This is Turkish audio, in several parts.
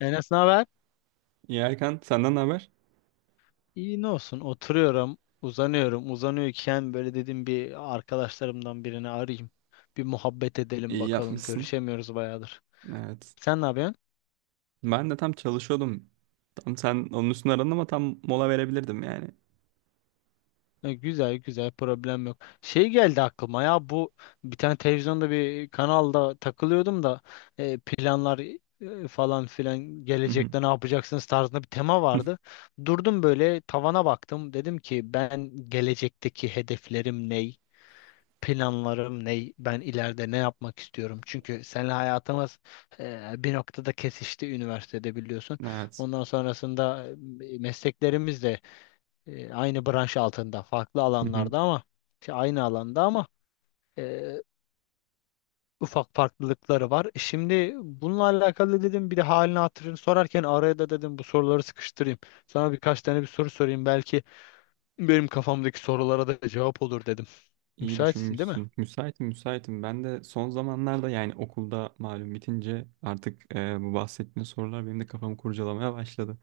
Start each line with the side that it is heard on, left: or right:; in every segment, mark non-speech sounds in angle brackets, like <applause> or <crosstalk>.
left: Enes ne haber?
right: İyi Erkan, senden ne haber?
left: İyi ne olsun, oturuyorum, uzanıyorum, uzanıyorken böyle dedim bir arkadaşlarımdan birini arayayım. Bir muhabbet edelim
right: İyi
left: bakalım,
right: yapmışsın.
left: görüşemiyoruz bayağıdır.
right: Evet.
left: Sen ne yapıyorsun?
right: Ben de tam çalışıyordum. Tam sen onun üstüne aradın ama tam mola verebilirdim yani.
left: Güzel güzel, problem yok. Şey geldi aklıma ya, bu bir tane televizyonda bir kanalda takılıyordum da, planlar, falan filan,
right: Hı hı.
left: gelecekte ne yapacaksınız tarzında bir tema vardı. Durdum böyle tavana baktım, dedim ki ben gelecekteki hedeflerim ne? Planlarım ne, ben ileride ne yapmak istiyorum? Çünkü seninle hayatımız bir noktada kesişti üniversitede, biliyorsun.
right: Evet.
left: Ondan sonrasında mesleklerimiz de aynı branş altında, farklı
right: Hı hı.
left: alanlarda, ama aynı alanda, ama e, ufak farklılıkları var. Şimdi bununla alakalı dedim, bir de halini hatırını sorarken araya da dedim bu soruları sıkıştırayım. Sana birkaç tane bir soru sorayım, belki benim kafamdaki sorulara da cevap olur dedim.
right: İyi
left: Müsaitsin değil mi?
right: düşünmüşsün. Müsaitim, müsaitim. Ben de son zamanlarda yani okulda malum bitince artık bu bahsettiğin sorular benim de kafamı kurcalamaya başladı.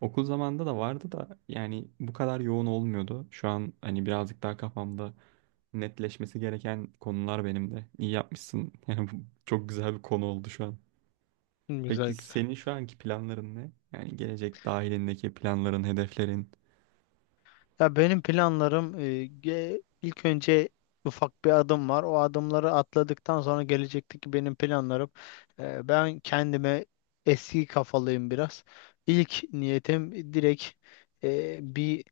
right: Okul zamanında da vardı da yani bu kadar yoğun olmuyordu. Şu an hani birazcık daha kafamda netleşmesi gereken konular benim de. İyi yapmışsın. <laughs> Yani bu çok güzel bir konu oldu şu an.
left: Güzel
right: Peki
left: güzel.
right: senin şu anki planların ne? Yani gelecek dahilindeki planların, hedeflerin.
left: Ya benim planlarım ilk önce ufak bir adım var. O adımları atladıktan sonra gelecekteki benim planlarım. Ben kendime, eski kafalıyım biraz. İlk niyetim direkt bir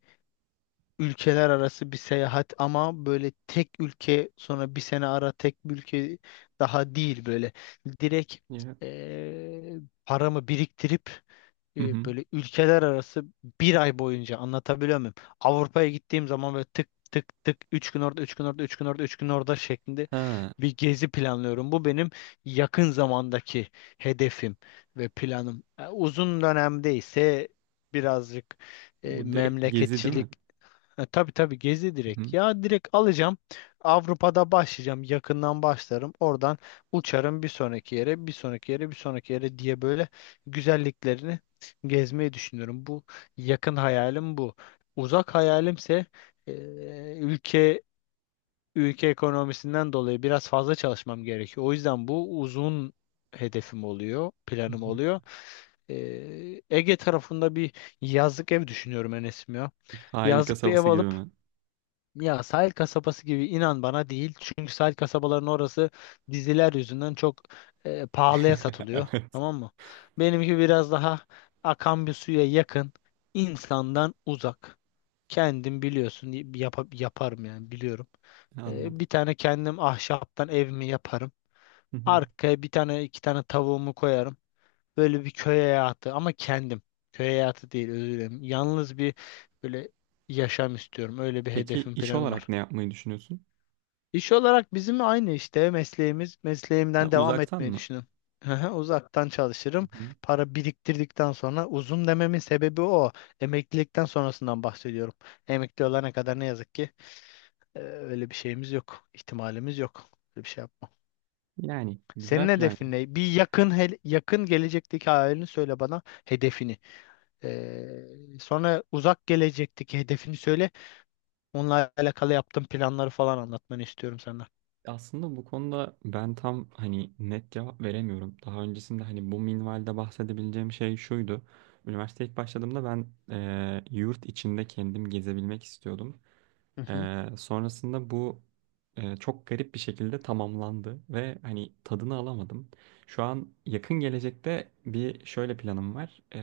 left: ülkeler arası bir seyahat, ama böyle tek ülke sonra bir sene ara tek bir ülke daha değil böyle. Direkt
right: Ya.
left: e, paramı biriktirip
right: Hı hı.
left: böyle ülkeler arası bir ay boyunca, anlatabiliyor muyum? Avrupa'ya gittiğim zaman böyle tık tık tık, 3 gün orada, 3 gün orada, 3 gün orada, 3 gün orada şeklinde
right: Ha,
left: bir gezi planlıyorum. Bu benim yakın zamandaki hedefim ve planım. Uzun dönemde ise birazcık
right: bu direkt gezi değil
left: memleketçilik.
right: mi?
left: Tabii tabii, gezi
right: Hı
left: direkt.
right: hı.
left: Ya direkt alacağım. Avrupa'da başlayacağım. Yakından başlarım. Oradan uçarım bir sonraki yere, bir sonraki yere, bir sonraki yere diye böyle güzelliklerini gezmeyi düşünüyorum. Bu yakın hayalim bu. Uzak hayalimse e, ülke ülke ekonomisinden dolayı biraz fazla çalışmam gerekiyor. O yüzden bu uzun hedefim oluyor,
right: Hı
left: planım
right: hı.
left: oluyor. Ege tarafında bir yazlık ev düşünüyorum Enes'im ya.
right: Sahil
left: Yazlık bir ev
right: kasabası gibi
left: alıp,
right: mi?
left: ya sahil kasabası gibi inan bana değil. Çünkü sahil kasabaların orası diziler yüzünden çok pahalıya
right: <laughs>
left: satılıyor.
right: Evet,
left: Tamam mı? Benimki biraz daha akan bir suya yakın, insandan uzak. Kendim biliyorsun, yaparım, yani biliyorum.
right: anladım.
left: Bir tane kendim ahşaptan evimi yaparım.
right: Hı hı.
left: Arkaya bir tane, iki tane tavuğumu koyarım. Böyle bir köy hayatı, ama kendim. Köy hayatı değil, özür dilerim. Yalnız bir böyle yaşam istiyorum. Öyle bir
right: Peki
left: hedefim,
right: iş
left: planım var.
right: olarak ne yapmayı düşünüyorsun?
left: İş olarak bizim aynı işte mesleğimiz.
right: Ha,
left: Mesleğimden devam
right: uzaktan
left: etmeyi
right: mı?
left: düşünüyorum. Hı hı, uzaktan
right: Hı
left: çalışırım.
right: hı.
left: Para biriktirdikten sonra, uzun dememin sebebi o. Emeklilikten sonrasından bahsediyorum. Emekli olana kadar ne yazık ki öyle bir şeyimiz yok, ihtimalimiz yok. Öyle bir şey yapmam.
right: Yani
left: Senin
right: güzel plan ya.
left: hedefin ne? Bir yakın yakın gelecekteki hayalini söyle bana, hedefini. Sonra uzak gelecekteki hedefini söyle. Onunla alakalı yaptığın planları falan anlatmanı istiyorum senden.
right: Aslında bu konuda ben tam hani net cevap veremiyorum. Daha öncesinde hani bu minvalde bahsedebileceğim şey şuydu. Üniversiteye ilk başladığımda ben yurt içinde kendim gezebilmek istiyordum. Sonrasında bu çok garip bir şekilde tamamlandı ve hani tadını alamadım. Şu an yakın gelecekte bir şöyle planım var.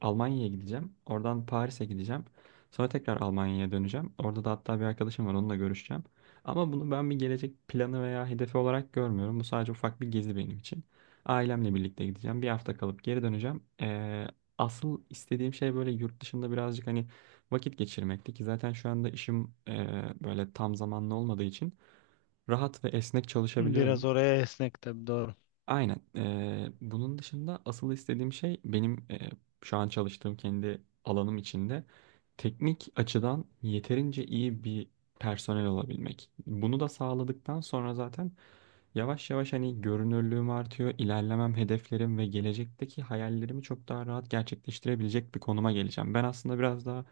right: Almanya'ya gideceğim. Oradan Paris'e gideceğim. Sonra tekrar Almanya'ya döneceğim. Orada da hatta bir arkadaşım var onunla görüşeceğim. Ama bunu ben bir gelecek planı veya hedefi olarak görmüyorum. Bu sadece ufak bir gezi benim için. Ailemle birlikte gideceğim. Bir hafta kalıp geri döneceğim. Asıl istediğim şey böyle yurt dışında birazcık hani vakit geçirmekti ki zaten şu anda işim böyle tam zamanlı olmadığı için rahat ve esnek
left: Biraz
right: çalışabiliyorum.
left: oraya esnek, tabii, doğru.
right: Aynen. Bunun dışında asıl istediğim şey benim şu an çalıştığım kendi alanım içinde teknik açıdan yeterince iyi bir personel olabilmek. Bunu da sağladıktan sonra zaten yavaş yavaş hani görünürlüğüm artıyor, ilerlemem, hedeflerim ve gelecekteki hayallerimi çok daha rahat gerçekleştirebilecek bir konuma geleceğim. Ben aslında biraz daha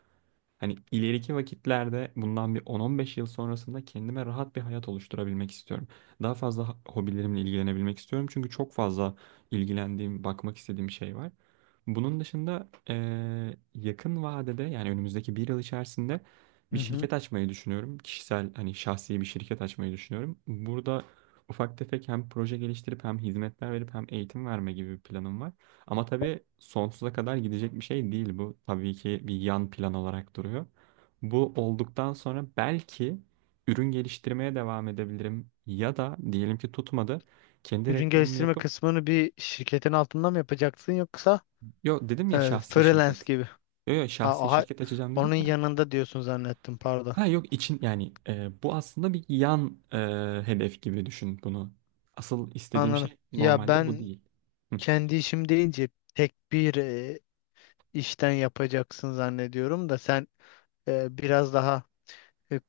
right: hani ileriki vakitlerde bundan bir 10-15 yıl sonrasında kendime rahat bir hayat oluşturabilmek istiyorum. Daha fazla hobilerimle ilgilenebilmek istiyorum. Çünkü çok fazla ilgilendiğim, bakmak istediğim şey var. Bunun dışında yakın vadede yani önümüzdeki bir yıl içerisinde bir
left: Hı hı.
right: şirket açmayı düşünüyorum. Kişisel hani şahsi bir şirket açmayı düşünüyorum. Burada ufak tefek hem proje geliştirip hem hizmetler verip hem eğitim verme gibi bir planım var. Ama tabii sonsuza kadar gidecek bir şey değil bu. Tabii ki bir yan plan olarak duruyor. Bu olduktan sonra belki ürün geliştirmeye devam edebilirim. Ya da diyelim ki tutmadı. Kendi
left: Ürün
right: reklamımı
left: geliştirme
right: yapıp.
left: kısmını bir şirketin altında mı yapacaksın, yoksa
right: Yo dedim ya şahsi
left: freelance
right: şirket.
left: gibi?
right: Yo yo
left: Ha,
right: şahsi
left: aha,
right: şirket açacağım dedim
left: onun
right: ya.
left: yanında diyorsun zannettim, pardon.
right: Ha yok için yani bu aslında bir yan hedef gibi düşün bunu. Asıl istediğim
left: Anladım.
right: şey
left: Ya
right: normalde bu
left: ben
right: değil. Hı.
left: kendi işim deyince tek bir işten yapacaksın zannediyorum, da sen biraz daha e,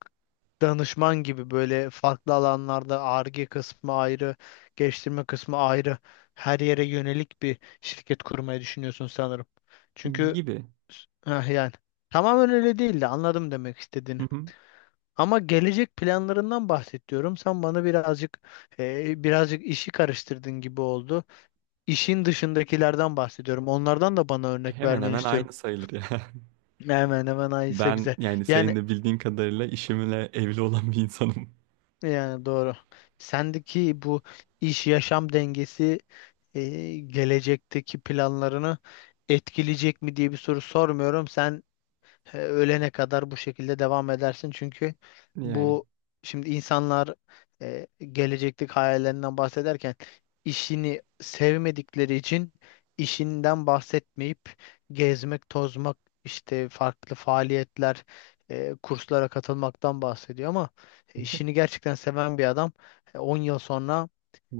left: danışman gibi böyle farklı alanlarda, Ar-Ge kısmı ayrı, geliştirme kısmı ayrı, her yere yönelik bir şirket kurmayı düşünüyorsun sanırım. Çünkü
right: Gibi.
left: heh, yani tamamen öyle değildi, anladım demek
right: Hı
left: istediğini.
right: hı.
left: Ama gelecek planlarından bahsediyorum. Sen bana birazcık birazcık işi karıştırdın gibi oldu. İşin dışındakilerden bahsediyorum. Onlardan da bana örnek
right: Hemen
left: vermeni
right: hemen
left: istiyorum.
right: aynı sayılır ya. <laughs>
left: Hemen hemen aynısı,
right: Ben
left: güzel.
right: yani senin
left: Yani
right: de bildiğin kadarıyla işimle evli olan bir insanım.
left: yani doğru. Sendeki bu iş yaşam dengesi e, gelecekteki planlarını etkileyecek mi diye bir soru sormuyorum. Sen ölene kadar bu şekilde devam edersin. Çünkü
right: Yani
left: bu, şimdi insanlar e, gelecekteki hayallerinden bahsederken işini sevmedikleri için işinden bahsetmeyip gezmek, tozmak, işte farklı faaliyetler, kurslara katılmaktan bahsediyor, ama işini gerçekten seven bir adam 10 yıl sonra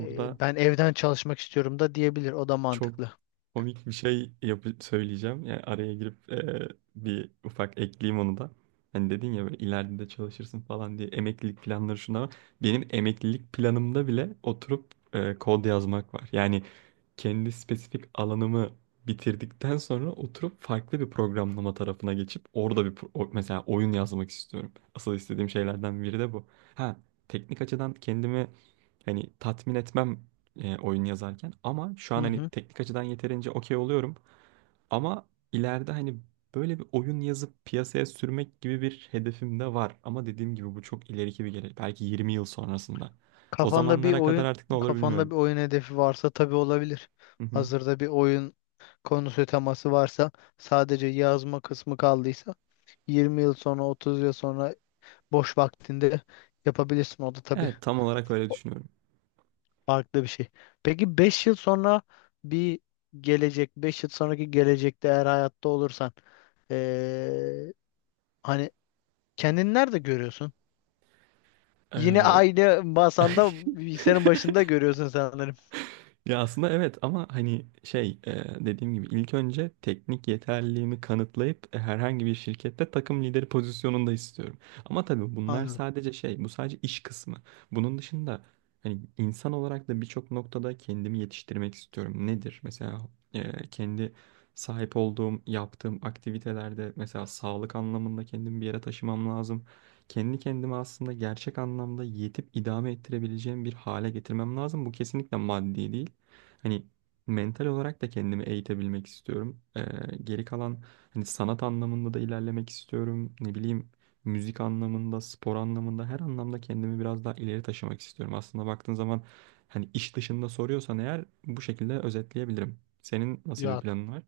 left: ben evden çalışmak istiyorum da diyebilir. O da
right: çok
left: mantıklı.
right: komik bir şey yapı söyleyeceğim. Yani araya girip bir ufak ekleyeyim onu da. Hani dedin ya böyle ileride de çalışırsın falan diye emeklilik planları şunlar var. Benim emeklilik planımda bile oturup kod yazmak var. Yani kendi spesifik alanımı bitirdikten sonra oturup farklı bir programlama tarafına geçip orada mesela oyun yazmak istiyorum. Asıl istediğim şeylerden biri de bu. Ha, teknik açıdan kendimi hani tatmin etmem oyun yazarken ama şu
left: Hı
right: an hani
left: hı.
right: teknik açıdan yeterince okey oluyorum ama ileride hani böyle bir oyun yazıp piyasaya sürmek gibi bir hedefim de var ama dediğim gibi bu çok ileriki bir gelecek. Belki 20 yıl sonrasında. O
left: Kafanda bir
right: zamanlara kadar
left: oyun
right: artık ne olur
left: Kafanda
right: bilmiyorum.
left: bir oyun hedefi varsa tabii olabilir.
right: Hı hı.
left: Hazırda bir oyun konusu, teması varsa, sadece yazma kısmı kaldıysa, 20 yıl sonra, 30 yıl sonra boş vaktinde yapabilirsin. O da tabii
right: Evet, tam olarak öyle düşünüyorum.
left: farklı bir şey. Peki 5 yıl sonra bir gelecek, 5 yıl sonraki gelecekte eğer hayatta olursan eee, hani kendini nerede görüyorsun? Yine
right: Ee,
left: aynı
right: <laughs> ay,
left: masanda, bilgisayarın başında görüyorsun sanırım.
right: ya aslında evet ama hani şey dediğim gibi ilk önce teknik yeterliliğimi kanıtlayıp herhangi bir şirkette takım lideri pozisyonunda istiyorum. Ama tabii bunlar
left: Anladım.
right: sadece şey bu sadece iş kısmı. Bunun dışında hani insan olarak da birçok noktada kendimi yetiştirmek istiyorum. Nedir? Mesela kendi sahip olduğum, yaptığım aktivitelerde mesela sağlık anlamında kendimi bir yere taşımam lazım. Kendi kendime aslında gerçek anlamda yetip idame ettirebileceğim bir hale getirmem lazım. Bu kesinlikle maddi değil. Hani mental olarak da kendimi eğitebilmek istiyorum. Geri kalan hani sanat anlamında da ilerlemek istiyorum. Ne bileyim müzik anlamında, spor anlamında her anlamda kendimi biraz daha ileri taşımak istiyorum. Aslında baktığın zaman hani iş dışında soruyorsan eğer bu şekilde özetleyebilirim. Senin nasıl bir
left: Ya
right: planın var?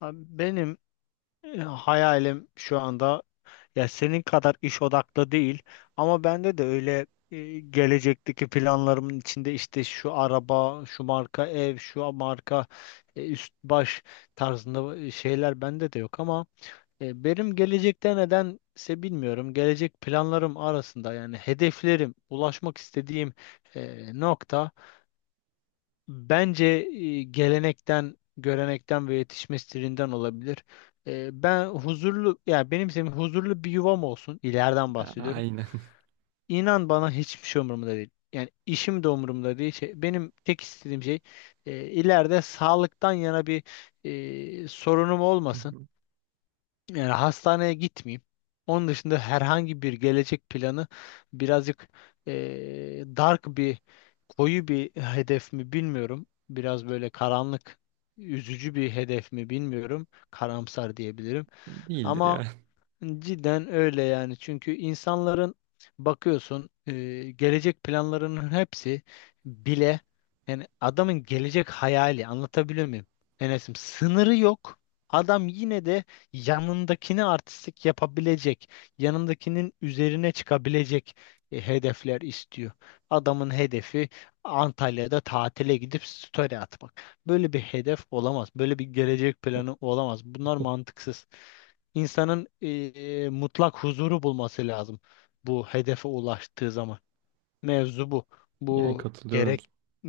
left: abi, benim hayalim şu anda, ya senin kadar iş odaklı değil, ama bende de öyle gelecekteki planlarımın içinde işte şu araba, şu marka ev, şu marka üst baş tarzında şeyler bende de yok, ama benim gelecekte nedense, bilmiyorum. Gelecek planlarım arasında, yani hedeflerim, ulaşmak istediğim nokta, bence gelenekten, görenekten ve yetişme stilinden olabilir. Ben huzurlu, yani benim, senin huzurlu bir yuvam olsun. İleriden
right: A-
left: bahsediyorum.
right: Aynen.
left: İnan bana hiçbir şey umurumda değil. Yani işim de umurumda değil. Şey, benim tek istediğim şey ileride sağlıktan yana bir sorunum olmasın.
right: <laughs>
left: Yani hastaneye gitmeyeyim. Onun dışında herhangi bir gelecek planı birazcık dark bir, koyu bir hedef mi bilmiyorum. Biraz böyle karanlık, üzücü bir hedef mi bilmiyorum. Karamsar diyebilirim.
right: Değildir
left: Ama
right: ya.
left: cidden öyle yani. Çünkü insanların bakıyorsun gelecek planlarının hepsi bile, yani adamın gelecek hayali, anlatabiliyor muyum? Enes'im, sınırı yok. Adam yine de yanındakini artistik yapabilecek, yanındakinin üzerine çıkabilecek hedefler istiyor. Adamın hedefi Antalya'da tatile gidip story atmak. Böyle bir hedef olamaz. Böyle bir gelecek planı olamaz. Bunlar mantıksız. İnsanın mutlak huzuru bulması lazım bu hedefe ulaştığı zaman. Mevzu bu.
right: Yani
left: Bu
right: katılıyorum.
left: gerek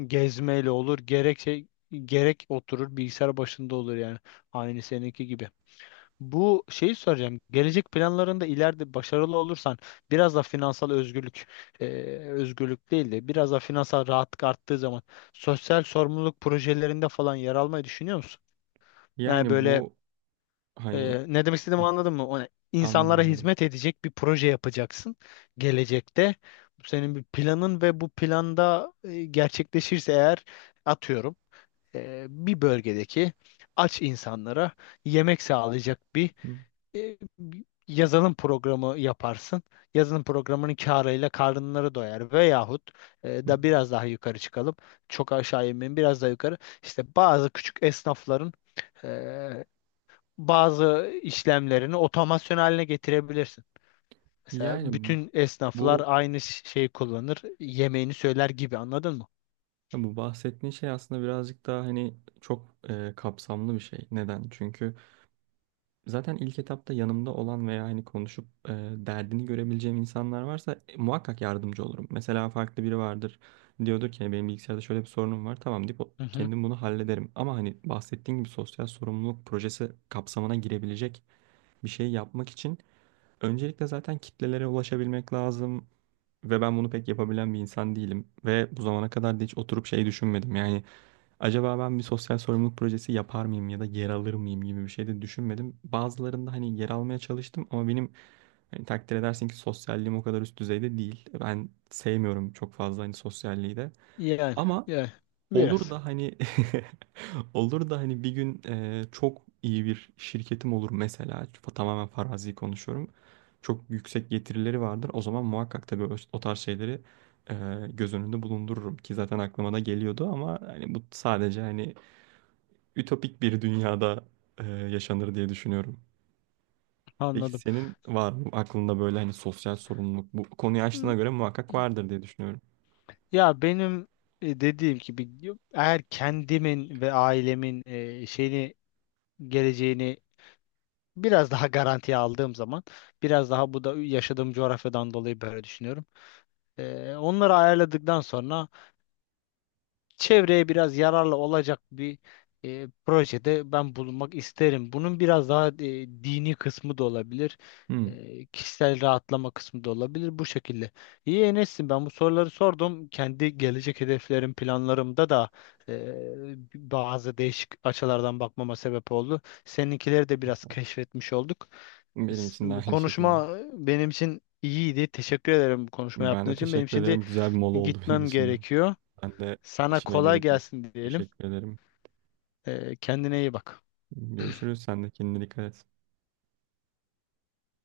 left: gezmeyle olur, gerek şey, gerek oturur bilgisayar başında olur yani. Aynı seninki gibi. Bu şeyi soracağım. Gelecek planlarında ileride başarılı olursan, biraz da finansal özgürlük, e, özgürlük değil de biraz da finansal rahatlık arttığı zaman, sosyal sorumluluk projelerinde falan yer almayı düşünüyor musun? Yani
right: Yani
left: böyle,
right: bu hani
left: ne demek istediğimi anladın mı? O ne?
right: anladım,
left: İnsanlara
right: anladım.
left: hizmet edecek bir proje yapacaksın gelecekte. Bu senin bir planın ve bu planda gerçekleşirse eğer, atıyorum, bir bölgedeki aç insanlara yemek sağlayacak bir bir yazılım programı yaparsın. Yazılım programının karıyla karınları doyar, veyahut da
right: <laughs>
left: biraz daha yukarı çıkalım. Çok aşağı inmeyin, biraz daha yukarı. İşte bazı küçük esnafların e, bazı işlemlerini otomasyon haline getirebilirsin. Mesela
right: Yani
left: bütün esnaflar
right: bu
left: aynı şeyi kullanır, yemeğini söyler gibi, anladın mı?
right: ya bu bahsettiğin şey aslında birazcık daha hani çok kapsamlı bir şey. Neden? Çünkü zaten ilk etapta yanımda olan veya hani konuşup derdini görebileceğim insanlar varsa muhakkak yardımcı olurum. Mesela farklı biri vardır. Diyordur ki "Hani benim bilgisayarda şöyle bir sorunum var. Tamam deyip
left: Hı hı.
right: kendim bunu hallederim. Ama hani bahsettiğin gibi sosyal sorumluluk projesi kapsamına girebilecek bir şey yapmak için öncelikle zaten kitlelere ulaşabilmek lazım. Ve ben bunu pek yapabilen bir insan değilim. Ve bu zamana kadar da hiç oturup şey düşünmedim. Yani acaba ben bir sosyal sorumluluk projesi yapar mıyım ya da yer alır mıyım gibi bir şey de düşünmedim. Bazılarında hani yer almaya çalıştım ama benim hani takdir edersin ki sosyalliğim o kadar üst düzeyde değil. Ben sevmiyorum çok fazla hani sosyalliği de.
left: Yani,
right: Ama
left: yani
right: olur
left: biraz
right: da hani <laughs> olur da hani bir gün çok iyi bir şirketim olur mesela tamamen farazi konuşuyorum. Çok yüksek getirileri vardır. O zaman muhakkak tabii o tarz şeyleri e, göz önünde bulundururum ki zaten aklıma da geliyordu ama hani bu sadece hani ütopik bir dünyada yaşanır diye düşünüyorum. Peki
left: anladım.
right: senin var mı aklında böyle hani sosyal sorumluluk bu konuyu açtığına
left: Hı,
right: göre muhakkak vardır diye düşünüyorum.
left: ya benim dediğim gibi, eğer kendimin ve ailemin şeyini, geleceğini biraz daha <laughs> garantiye aldığım zaman, biraz daha, bu da yaşadığım coğrafyadan dolayı böyle düşünüyorum. Onları ayarladıktan sonra çevreye biraz yararlı olacak bir projede ben bulunmak isterim. Bunun biraz daha dini kısmı da olabilir.
right: Hmm,
left: Kişisel rahatlama kısmı da olabilir bu şekilde. İyi Enes'im, ben bu soruları sordum. Kendi gelecek hedeflerim, planlarımda da e, bazı değişik açılardan bakmama sebep oldu. Seninkileri de biraz keşfetmiş olduk.
right: benim için de
left: Bu
right: aynı şekilde.
left: konuşma benim için iyiydi. Teşekkür ederim bu konuşma
right: Ben
left: yaptığın
right: de
left: için. Benim
right: teşekkür
left: şimdi
right: ederim. Güzel bir mola oldu <laughs> benim
left: gitmem
right: için de.
left: gerekiyor.
right: Ben de
left: Sana
right: işime
left: kolay
right: geri döneyim.
left: gelsin diyelim.
right: Teşekkür ederim.
left: Kendine iyi bak.
right: Görüşürüz. Sen de kendine dikkat et.